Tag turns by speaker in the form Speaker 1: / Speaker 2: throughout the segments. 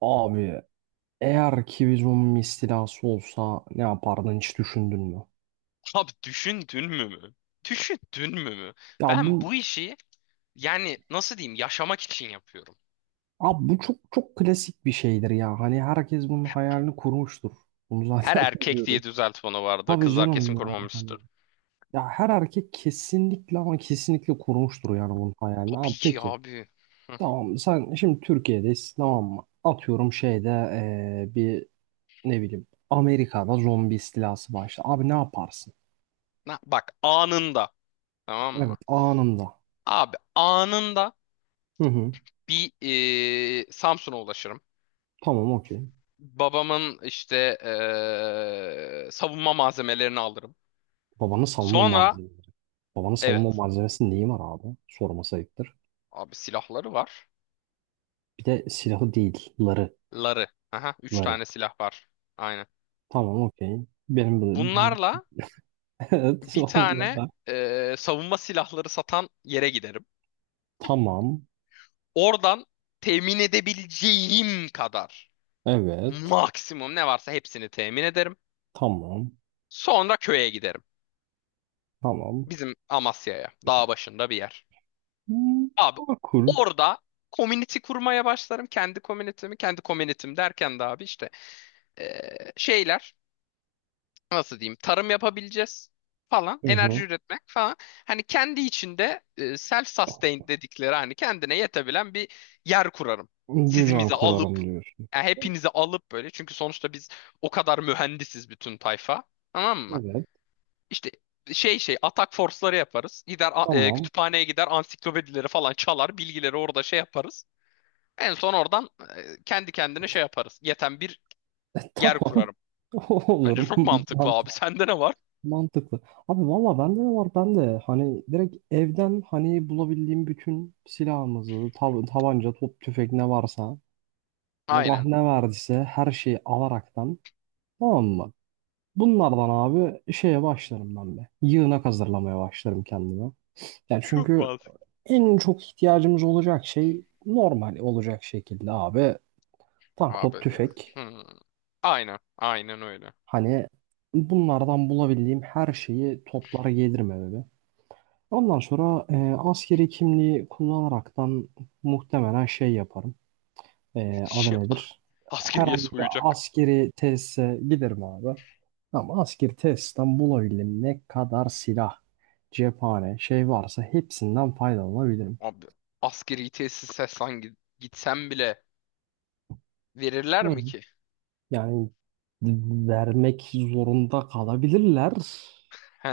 Speaker 1: Abi eğer ki bir zombi istilası olsa ne yapardın hiç düşündün mü?
Speaker 2: Abi düşündün mü? Düşündün mü?
Speaker 1: Ya
Speaker 2: Ben
Speaker 1: bu
Speaker 2: bu işi, yani nasıl diyeyim, yaşamak için yapıyorum.
Speaker 1: abi bu çok çok klasik bir şeydir ya. Hani herkes bunun hayalini kurmuştur. Bunu
Speaker 2: Her
Speaker 1: zaten
Speaker 2: erkek
Speaker 1: biliyoruz.
Speaker 2: diye düzelt, bana vardı.
Speaker 1: Tabii
Speaker 2: Kızlar kesin
Speaker 1: canım yani hani.
Speaker 2: korumamıştır.
Speaker 1: Ya her erkek kesinlikle ama kesinlikle kurmuştur yani bunun hayalini.
Speaker 2: Tabii
Speaker 1: Abi
Speaker 2: ki
Speaker 1: peki
Speaker 2: abi.
Speaker 1: tamam sen şimdi Türkiye'deyiz tamam mı? Atıyorum şeyde bir ne bileyim Amerika'da zombi istilası başladı. Abi ne yaparsın?
Speaker 2: Bak, anında, tamam
Speaker 1: Evet
Speaker 2: mı?
Speaker 1: anında.
Speaker 2: Abi, anında
Speaker 1: Hı hı.
Speaker 2: bir Samsun'a ulaşırım.
Speaker 1: Tamam okey.
Speaker 2: Babamın işte savunma malzemelerini alırım.
Speaker 1: Babanın savunma
Speaker 2: Sonra,
Speaker 1: malzemeleri. Babanın savunma
Speaker 2: evet
Speaker 1: malzemesi neyi var abi? Sorması ayıptır.
Speaker 2: abi, silahları var.
Speaker 1: Bir de silahı değil. Ları.
Speaker 2: Ları. Aha, üç
Speaker 1: Ları.
Speaker 2: tane silah var. Aynen.
Speaker 1: Tamam okey. Benim bu- biz
Speaker 2: Bunlarla
Speaker 1: Evet
Speaker 2: bir
Speaker 1: sonunda
Speaker 2: tane
Speaker 1: da.
Speaker 2: savunma silahları satan yere giderim.
Speaker 1: Tamam.
Speaker 2: Oradan temin edebileceğim kadar
Speaker 1: Evet.
Speaker 2: maksimum ne varsa hepsini temin ederim.
Speaker 1: Tamam.
Speaker 2: Sonra köye giderim.
Speaker 1: Tamam.
Speaker 2: Bizim Amasya'ya, dağ başında bir yer.
Speaker 1: Hmm,
Speaker 2: Abi,
Speaker 1: makul.
Speaker 2: orada community kurmaya başlarım. Kendi community'mi, kendi community'm derken de abi işte e, şeyler, nasıl diyeyim, tarım yapabileceğiz falan,
Speaker 1: Hı hı.
Speaker 2: enerji üretmek falan, hani kendi içinde self sustained dedikleri, hani kendine yetebilen bir yer kurarım.
Speaker 1: Düzen
Speaker 2: Sizimizi
Speaker 1: kurarım
Speaker 2: alıp,
Speaker 1: diyorsun.
Speaker 2: yani hepinizi alıp böyle, çünkü sonuçta biz o kadar mühendisiz, bütün tayfa, tamam mı?
Speaker 1: Evet.
Speaker 2: İşte atak force'ları yaparız.
Speaker 1: Tamam.
Speaker 2: Kütüphaneye gider, ansiklopedileri falan çalar, bilgileri orada şey yaparız. En son oradan kendi kendine şey yaparız. Yeten bir yer
Speaker 1: Tamam.
Speaker 2: kurarım. Bence çok
Speaker 1: Olurum.
Speaker 2: mantıklı abi. Sende ne var?
Speaker 1: Mantıklı. Abi valla bende ne var? Ben de hani direkt evden hani bulabildiğim bütün silahımızı, tabanca, top, tüfek ne varsa Allah
Speaker 2: Aynen.
Speaker 1: ne verdiyse her şeyi alaraktan tamam mı? Bunlardan abi şeye başlarım ben de. Yığınak hazırlamaya başlarım kendime. Yani
Speaker 2: Çok
Speaker 1: çünkü
Speaker 2: mantıklı.
Speaker 1: en çok ihtiyacımız olacak şey normal olacak şekilde abi tank,
Speaker 2: Abi.
Speaker 1: top, tüfek.
Speaker 2: Hmm. Aynen. Aynen öyle.
Speaker 1: Hani bunlardan bulabildiğim her şeyi toplara gelirim eve. Ondan sonra askeri kimliği kullanaraktan muhtemelen şey yaparım. Adı
Speaker 2: Şey, ah.
Speaker 1: nedir?
Speaker 2: Askeriye
Speaker 1: Herhangi bir
Speaker 2: soyacak.
Speaker 1: askeri tesise giderim abi. Ama askeri tesisten bulabildiğim ne kadar silah, cephane, şey varsa hepsinden faydalanabilirim.
Speaker 2: Abi. Askeri tesise sen gitsen bile verirler
Speaker 1: Hı.
Speaker 2: mi ki?
Speaker 1: Yani vermek zorunda kalabilirler.
Speaker 2: He,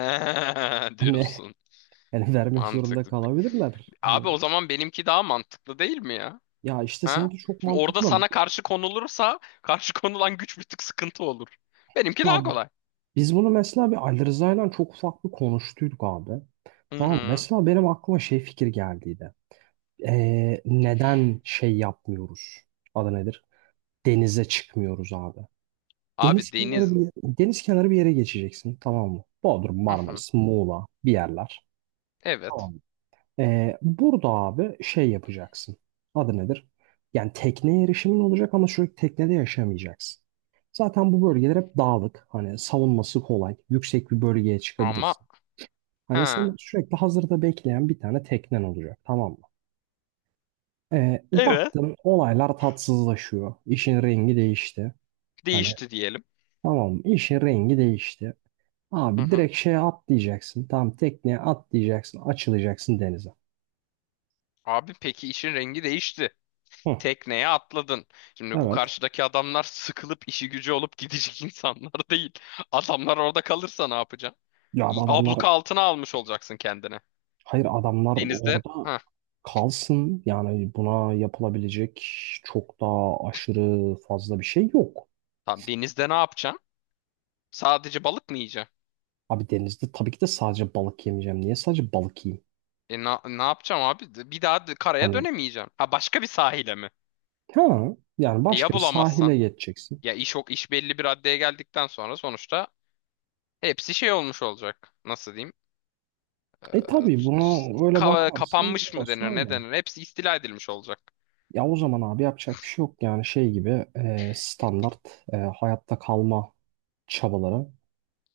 Speaker 1: Hani
Speaker 2: diyorsun.
Speaker 1: yani vermek zorunda
Speaker 2: Mantıklı.
Speaker 1: kalabilirler.
Speaker 2: Abi, o
Speaker 1: Hani
Speaker 2: zaman benimki daha mantıklı değil mi ya?
Speaker 1: ya İşte
Speaker 2: Ha?
Speaker 1: seninki çok
Speaker 2: Şimdi orada
Speaker 1: mantıklı.
Speaker 2: sana karşı konulursa, karşı konulan güç bir tık sıkıntı olur. Benimki
Speaker 1: Ya
Speaker 2: daha kolay.
Speaker 1: biz bunu mesela bir Ali Rıza'yla çok ufak bir konuştuyduk abi.
Speaker 2: Hı
Speaker 1: Tamam mı?
Speaker 2: hı.
Speaker 1: Mesela benim aklıma şey fikir geldiydi. Neden şey yapmıyoruz? Adı nedir? Denize çıkmıyoruz abi.
Speaker 2: Abi, deniz.
Speaker 1: Deniz kenarı bir yere geçeceksin tamam mı? Bodrum,
Speaker 2: Hı hı.
Speaker 1: Marmaris, Muğla bir yerler.
Speaker 2: Evet.
Speaker 1: Tamam mı? Burada abi şey yapacaksın. Adı nedir? Yani tekneye erişimin olacak ama sürekli teknede yaşamayacaksın. Zaten bu bölgeler hep dağlık. Hani savunması kolay. Yüksek bir bölgeye
Speaker 2: Ama,
Speaker 1: çıkabilirsin. Hani senin
Speaker 2: ha.
Speaker 1: sürekli hazırda bekleyen bir tane teknen olacak tamam mı?
Speaker 2: Evet.
Speaker 1: Baktın olaylar tatsızlaşıyor. İşin rengi değişti. Hani
Speaker 2: Değişti diyelim.
Speaker 1: tamam mı? İşin rengi değişti.
Speaker 2: Hı
Speaker 1: Abi
Speaker 2: hı.
Speaker 1: direkt şeye atlayacaksın. Tamam tekneye atlayacaksın. Açılacaksın denize.
Speaker 2: Abi, peki, işin rengi değişti.
Speaker 1: Hı,
Speaker 2: Tekneye atladın. Şimdi bu
Speaker 1: evet.
Speaker 2: karşıdaki adamlar sıkılıp işi gücü olup gidecek insanlar değil. Adamlar orada kalırsa ne yapacaksın?
Speaker 1: Ya abi adamlar
Speaker 2: Abluka altına almış olacaksın kendini.
Speaker 1: hayır adamlar
Speaker 2: Denizde,
Speaker 1: orada
Speaker 2: ha,
Speaker 1: kalsın. Yani buna yapılabilecek çok daha aşırı fazla bir şey yok.
Speaker 2: tamam, denizde ne yapacaksın? Sadece balık mı yiyeceksin?
Speaker 1: Abi denizde tabii ki de sadece balık yemeyeceğim. Niye sadece balık yiyeyim?
Speaker 2: Ne yapacağım abi? Bir daha karaya
Speaker 1: Hani
Speaker 2: dönemeyeceğim. Ha, başka bir sahile mi?
Speaker 1: ha, yani
Speaker 2: Ya
Speaker 1: başka bir sahile
Speaker 2: bulamazsan?
Speaker 1: geçeceksin.
Speaker 2: Ya, iş belli bir raddeye geldikten sonra, sonuçta hepsi şey olmuş olacak. Nasıl diyeyim?
Speaker 1: E
Speaker 2: Ee,
Speaker 1: tabii buna öyle bakarsan
Speaker 2: Kapanmış mı
Speaker 1: orası
Speaker 2: denir, ne
Speaker 1: öyle.
Speaker 2: denir? Hepsi istila edilmiş olacak,
Speaker 1: Ya o zaman abi yapacak bir şey yok yani şey gibi standart hayatta kalma çabaları.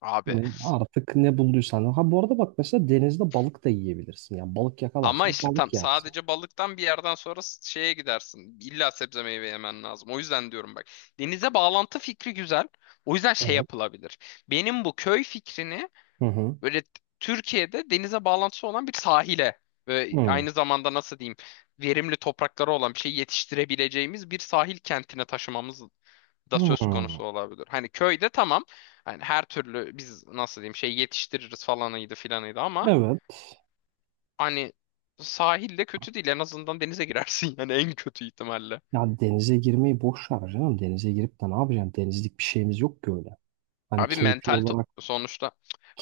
Speaker 2: abi.
Speaker 1: Hani artık ne bulduysan. Ha bu arada bak mesela denizde balık da yiyebilirsin. Yani balık
Speaker 2: Ama
Speaker 1: yakalarsan
Speaker 2: işte,
Speaker 1: balık
Speaker 2: tam
Speaker 1: yersin.
Speaker 2: sadece balıktan bir yerden sonra şeye gidersin. İlla sebze meyve yemen lazım. O yüzden diyorum bak. Denize bağlantı fikri güzel. O yüzden şey
Speaker 1: Evet.
Speaker 2: yapılabilir. Benim bu köy fikrini
Speaker 1: Hı hı.
Speaker 2: böyle Türkiye'de denize bağlantısı olan bir sahile ve
Speaker 1: Hı.
Speaker 2: aynı zamanda, nasıl diyeyim, verimli toprakları olan, bir şey yetiştirebileceğimiz bir sahil kentine taşımamız da
Speaker 1: Hı.
Speaker 2: söz konusu olabilir. Hani köyde, tamam. Hani her türlü biz, nasıl diyeyim, şey yetiştiririz falanıydı filanıydı, ama
Speaker 1: Evet.
Speaker 2: hani sahilde kötü değil. En azından denize girersin, yani en kötü ihtimalle.
Speaker 1: Ya denize girmeyi boş ver canım. Denize girip de ne yapacaksın? Denizlik bir şeyimiz yok ki öyle. Hani
Speaker 2: Abi,
Speaker 1: keyfi
Speaker 2: mental
Speaker 1: olarak
Speaker 2: sonuçta.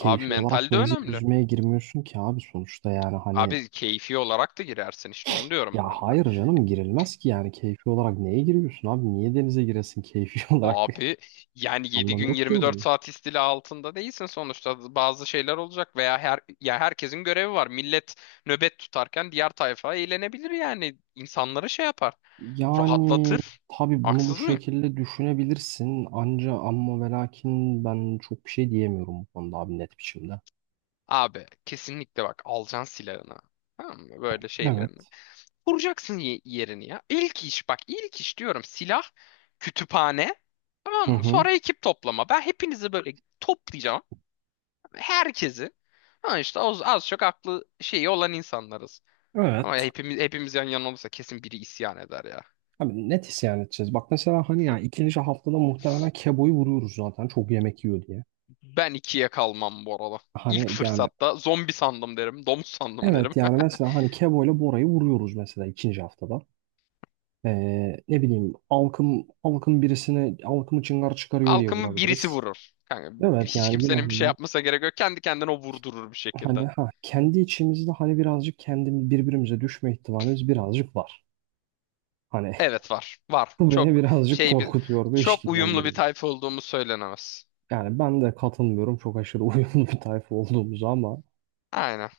Speaker 2: Abi,
Speaker 1: olarak
Speaker 2: mental de
Speaker 1: denize
Speaker 2: önemli.
Speaker 1: yüzmeye girmiyorsun ki abi sonuçta yani hani
Speaker 2: Abi, keyfi olarak da girersin, işte onu diyorum
Speaker 1: ya
Speaker 2: ben de.
Speaker 1: hayır canım girilmez ki yani keyfi olarak neye giriyorsun abi niye denize giresin keyfi olarak
Speaker 2: Abi yani, 7
Speaker 1: anlamı
Speaker 2: gün
Speaker 1: yok ki
Speaker 2: 24
Speaker 1: onun.
Speaker 2: saat istila altında değilsin, sonuçta bazı şeyler olacak, veya herkesin görevi var. Millet nöbet tutarken diğer tayfa eğlenebilir, yani insanlara şey yapar.
Speaker 1: Yani
Speaker 2: Rahatlatır.
Speaker 1: tabii bunu bu
Speaker 2: Haksız mıyım?
Speaker 1: şekilde düşünebilirsin anca amma ve lakin ben çok bir şey diyemiyorum bu konuda abi net biçimde.
Speaker 2: Abi kesinlikle, bak, alacaksın silahını. Tamam mı? Böyle şeylerini.
Speaker 1: Evet.
Speaker 2: Vuracaksın yerini ya. İlk iş, bak, ilk iş diyorum: silah, kütüphane. Tamam
Speaker 1: Hı
Speaker 2: mı?
Speaker 1: hı.
Speaker 2: Sonra ekip toplama. Ben hepinizi böyle toplayacağım. Herkesi. Ha işte az çok aklı şeyi olan insanlarız. Ama
Speaker 1: Evet.
Speaker 2: hepimiz yan yana olursa, kesin biri isyan eder ya.
Speaker 1: Abi net isyan edeceğiz. Bak mesela hani ya ikinci haftada muhtemelen Kebo'yu vuruyoruz zaten çok yemek yiyor diye.
Speaker 2: Ben ikiye kalmam bu arada. İlk
Speaker 1: Hani yani
Speaker 2: fırsatta zombi sandım derim, domuz sandım derim.
Speaker 1: evet yani mesela hani Kebo ile Bora'yı vuruyoruz mesela ikinci haftada. Ne bileyim Alkım birisini Alkım'ı çıngar çıkarıyor diye
Speaker 2: Halkımı birisi
Speaker 1: vurabiliriz.
Speaker 2: vurur. Kanka,
Speaker 1: Evet
Speaker 2: hiç
Speaker 1: yani yine
Speaker 2: kimsenin bir şey
Speaker 1: hani,
Speaker 2: yapmasa gerek yok. Kendi kendine o vurdurur bir
Speaker 1: hani
Speaker 2: şekilde.
Speaker 1: ha kendi içimizde hani birazcık kendim birbirimize düşme ihtimalimiz birazcık var. Hani
Speaker 2: Evet var. Var.
Speaker 1: bu beni
Speaker 2: Çok
Speaker 1: birazcık
Speaker 2: şey bir
Speaker 1: korkutuyor ve
Speaker 2: çok uyumlu bir
Speaker 1: işkillendiriyor.
Speaker 2: tayfa olduğumuz söylenemez.
Speaker 1: Yani ben de katılmıyorum çok aşırı uyumlu bir tayfa olduğumuzu ama
Speaker 2: Aynen.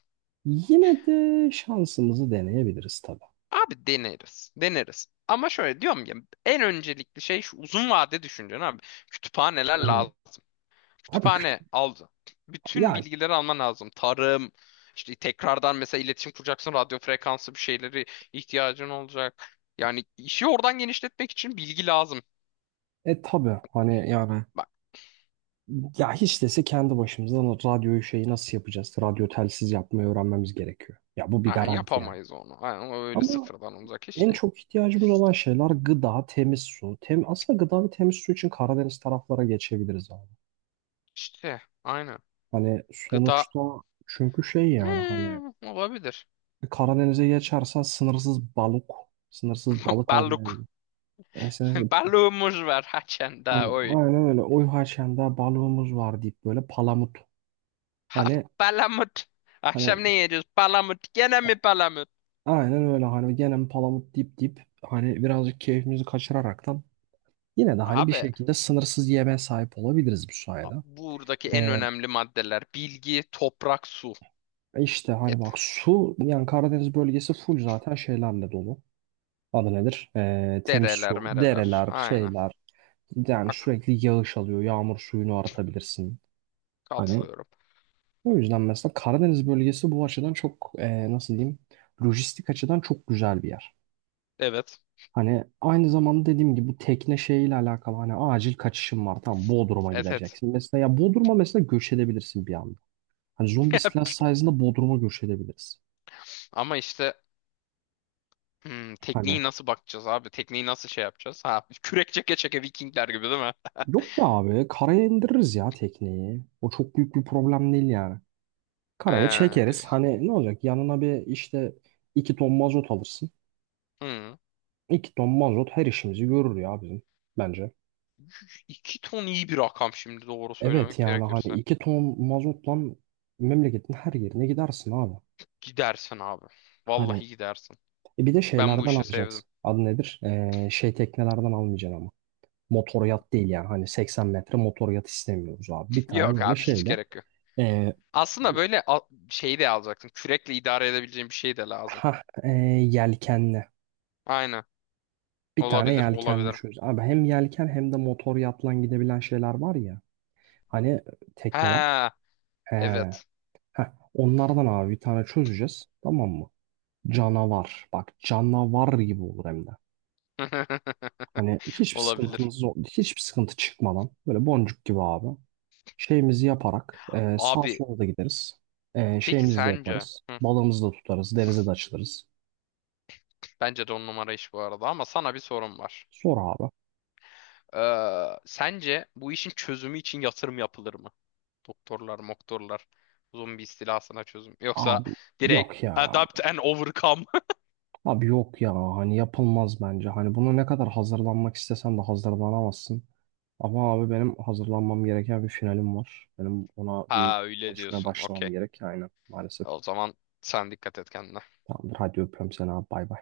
Speaker 1: yine de şansımızı deneyebiliriz tabii.
Speaker 2: Abi deneriz. Deneriz. Ama şöyle diyorum ya, en öncelikli şey şu: uzun vade düşüncen abi. Kütüphaneler
Speaker 1: Hı hı.
Speaker 2: lazım.
Speaker 1: Abi
Speaker 2: Kütüphane aldı. Bütün
Speaker 1: ya
Speaker 2: bilgileri alman lazım. Tarım, işte, tekrardan mesela iletişim kuracaksın. Radyo frekansı bir şeyleri ihtiyacın olacak. Yani işi oradan genişletmek için bilgi lazım.
Speaker 1: e tabii hani yani ya hiç dese kendi başımıza radyoyu şeyi nasıl yapacağız? Radyo telsiz yapmayı öğrenmemiz gerekiyor. Ya bu bir
Speaker 2: Aynen,
Speaker 1: garanti yani.
Speaker 2: yapamayız onu. Aynen, o öyle
Speaker 1: Ama
Speaker 2: sıfırdan olacak iş
Speaker 1: en
Speaker 2: değil.
Speaker 1: çok ihtiyacımız olan şeyler gıda, temiz su. Tem aslında gıda ve temiz su için Karadeniz taraflara geçebiliriz abi.
Speaker 2: İşte aynen.
Speaker 1: Hani
Speaker 2: Gıda.
Speaker 1: sonuçta çünkü şey yani hani
Speaker 2: Olabilir.
Speaker 1: Karadeniz'e geçersen sınırsız balık, sınırsız balık
Speaker 2: Balık.
Speaker 1: avlayabilirsin. Yani sınırsız-
Speaker 2: Balığımız var haçan daha
Speaker 1: Hani,
Speaker 2: oy.
Speaker 1: aynen öyle. Oy haşende balığımız var deyip böyle palamut.
Speaker 2: Ha,
Speaker 1: Hani
Speaker 2: palamut.
Speaker 1: hani
Speaker 2: Akşam ne yiyeceğiz? Palamut. Gene mi palamut?
Speaker 1: aynen öyle hani gene palamut dip dip hani birazcık keyfimizi kaçıraraktan yine de hani bir
Speaker 2: Abi,
Speaker 1: şekilde sınırsız yemeğe sahip olabiliriz bu sayede.
Speaker 2: buradaki en
Speaker 1: Ee,
Speaker 2: önemli maddeler: bilgi, toprak, su,
Speaker 1: işte
Speaker 2: et,
Speaker 1: hani bak su yani Karadeniz bölgesi full zaten şeylerle dolu. Adı nedir? Temiz
Speaker 2: dereler,
Speaker 1: su,
Speaker 2: mereler.
Speaker 1: dereler,
Speaker 2: Aynen.
Speaker 1: şeyler. Yani
Speaker 2: Ak
Speaker 1: sürekli yağış alıyor. Yağmur suyunu aratabilirsin. Hani
Speaker 2: Katılıyorum.
Speaker 1: o yüzden mesela Karadeniz bölgesi bu açıdan çok nasıl diyeyim? Lojistik açıdan çok güzel bir yer.
Speaker 2: Evet.
Speaker 1: Hani aynı zamanda dediğim gibi bu tekne şeyiyle alakalı hani acil kaçışın var tamam Bodrum'a
Speaker 2: Et et.
Speaker 1: gideceksin. Mesela ya Bodrum'a mesela göç edebilirsin bir anda. Hani zombi istilası sayesinde Bodrum'a göç edebiliriz.
Speaker 2: Ama işte
Speaker 1: Hani
Speaker 2: tekniği nasıl bakacağız abi? Tekniği nasıl şey yapacağız? Ha, kürek çeke çeke Vikingler gibi değil mi?
Speaker 1: yok be abi karaya indiririz ya tekneyi. O çok büyük bir problem değil yani. Karaya
Speaker 2: He,
Speaker 1: çekeriz.
Speaker 2: diyorsun.
Speaker 1: Hani ne olacak yanına bir işte iki ton mazot alırsın.
Speaker 2: Hmm.
Speaker 1: İki ton mazot her işimizi görür ya bizim bence.
Speaker 2: 2 ton iyi bir rakam şimdi, doğru
Speaker 1: Evet
Speaker 2: söylemek
Speaker 1: yani hani
Speaker 2: gerekirse.
Speaker 1: iki ton mazotla memleketin her yerine gidersin abi.
Speaker 2: Gidersin abi.
Speaker 1: Hani
Speaker 2: Vallahi gidersin.
Speaker 1: e bir de
Speaker 2: Ben bu
Speaker 1: şeylerden
Speaker 2: işi sevdim.
Speaker 1: alacaksın. Adı nedir? Şey teknelerden almayacaksın ama. Motor yat değil yani. Hani 80 metre motor yat istemiyoruz abi. Bir tane
Speaker 2: Yok
Speaker 1: böyle
Speaker 2: abi, hiç
Speaker 1: şeyle.
Speaker 2: gerek yok.
Speaker 1: Ee,
Speaker 2: Aslında böyle şey de alacaksın. Kürekle idare edebileceğin bir şey de lazım.
Speaker 1: ha e, Yelkenli.
Speaker 2: Aynen.
Speaker 1: Bir tane
Speaker 2: Olabilir,
Speaker 1: yelkenli
Speaker 2: olabilir.
Speaker 1: şöyle. Abi hem yelken hem de motor yatla gidebilen şeyler var ya. Hani tekneler.
Speaker 2: Ha,
Speaker 1: He,
Speaker 2: evet.
Speaker 1: heh, onlardan abi bir tane çözeceğiz. Tamam mı? Canavar. Bak canavar gibi olur hem de. Hani hiçbir
Speaker 2: Olabilir.
Speaker 1: sıkıntımız yok. Hiçbir sıkıntı çıkmadan. Böyle boncuk gibi abi. Şeyimizi yaparak sağa
Speaker 2: Abi,
Speaker 1: sola da gideriz.
Speaker 2: peki
Speaker 1: Şeyimizi de
Speaker 2: sence?
Speaker 1: yaparız. Balığımızı da tutarız. Denize de açılırız.
Speaker 2: Bence de on numara iş bu arada, ama sana bir sorum var.
Speaker 1: Sor abi.
Speaker 2: Sence bu işin çözümü için yatırım yapılır mı? Doktorlar, moktorlar, zombi istilasına çözüm. Yoksa
Speaker 1: Abi
Speaker 2: direkt
Speaker 1: yok ya.
Speaker 2: adapt and overcome.
Speaker 1: Abi yok ya. Hani yapılmaz bence. Hani bunu ne kadar hazırlanmak istesen de hazırlanamazsın. Ama abi benim hazırlanmam gereken bir finalim var. Benim ona bir
Speaker 2: Ha, öyle
Speaker 1: çalışmaya
Speaker 2: diyorsun.
Speaker 1: başlamam
Speaker 2: Okey.
Speaker 1: gerek. Aynen maalesef.
Speaker 2: O zaman sen dikkat et kendine.
Speaker 1: Tamamdır. Hadi öpüyorum seni abi. Bay bay.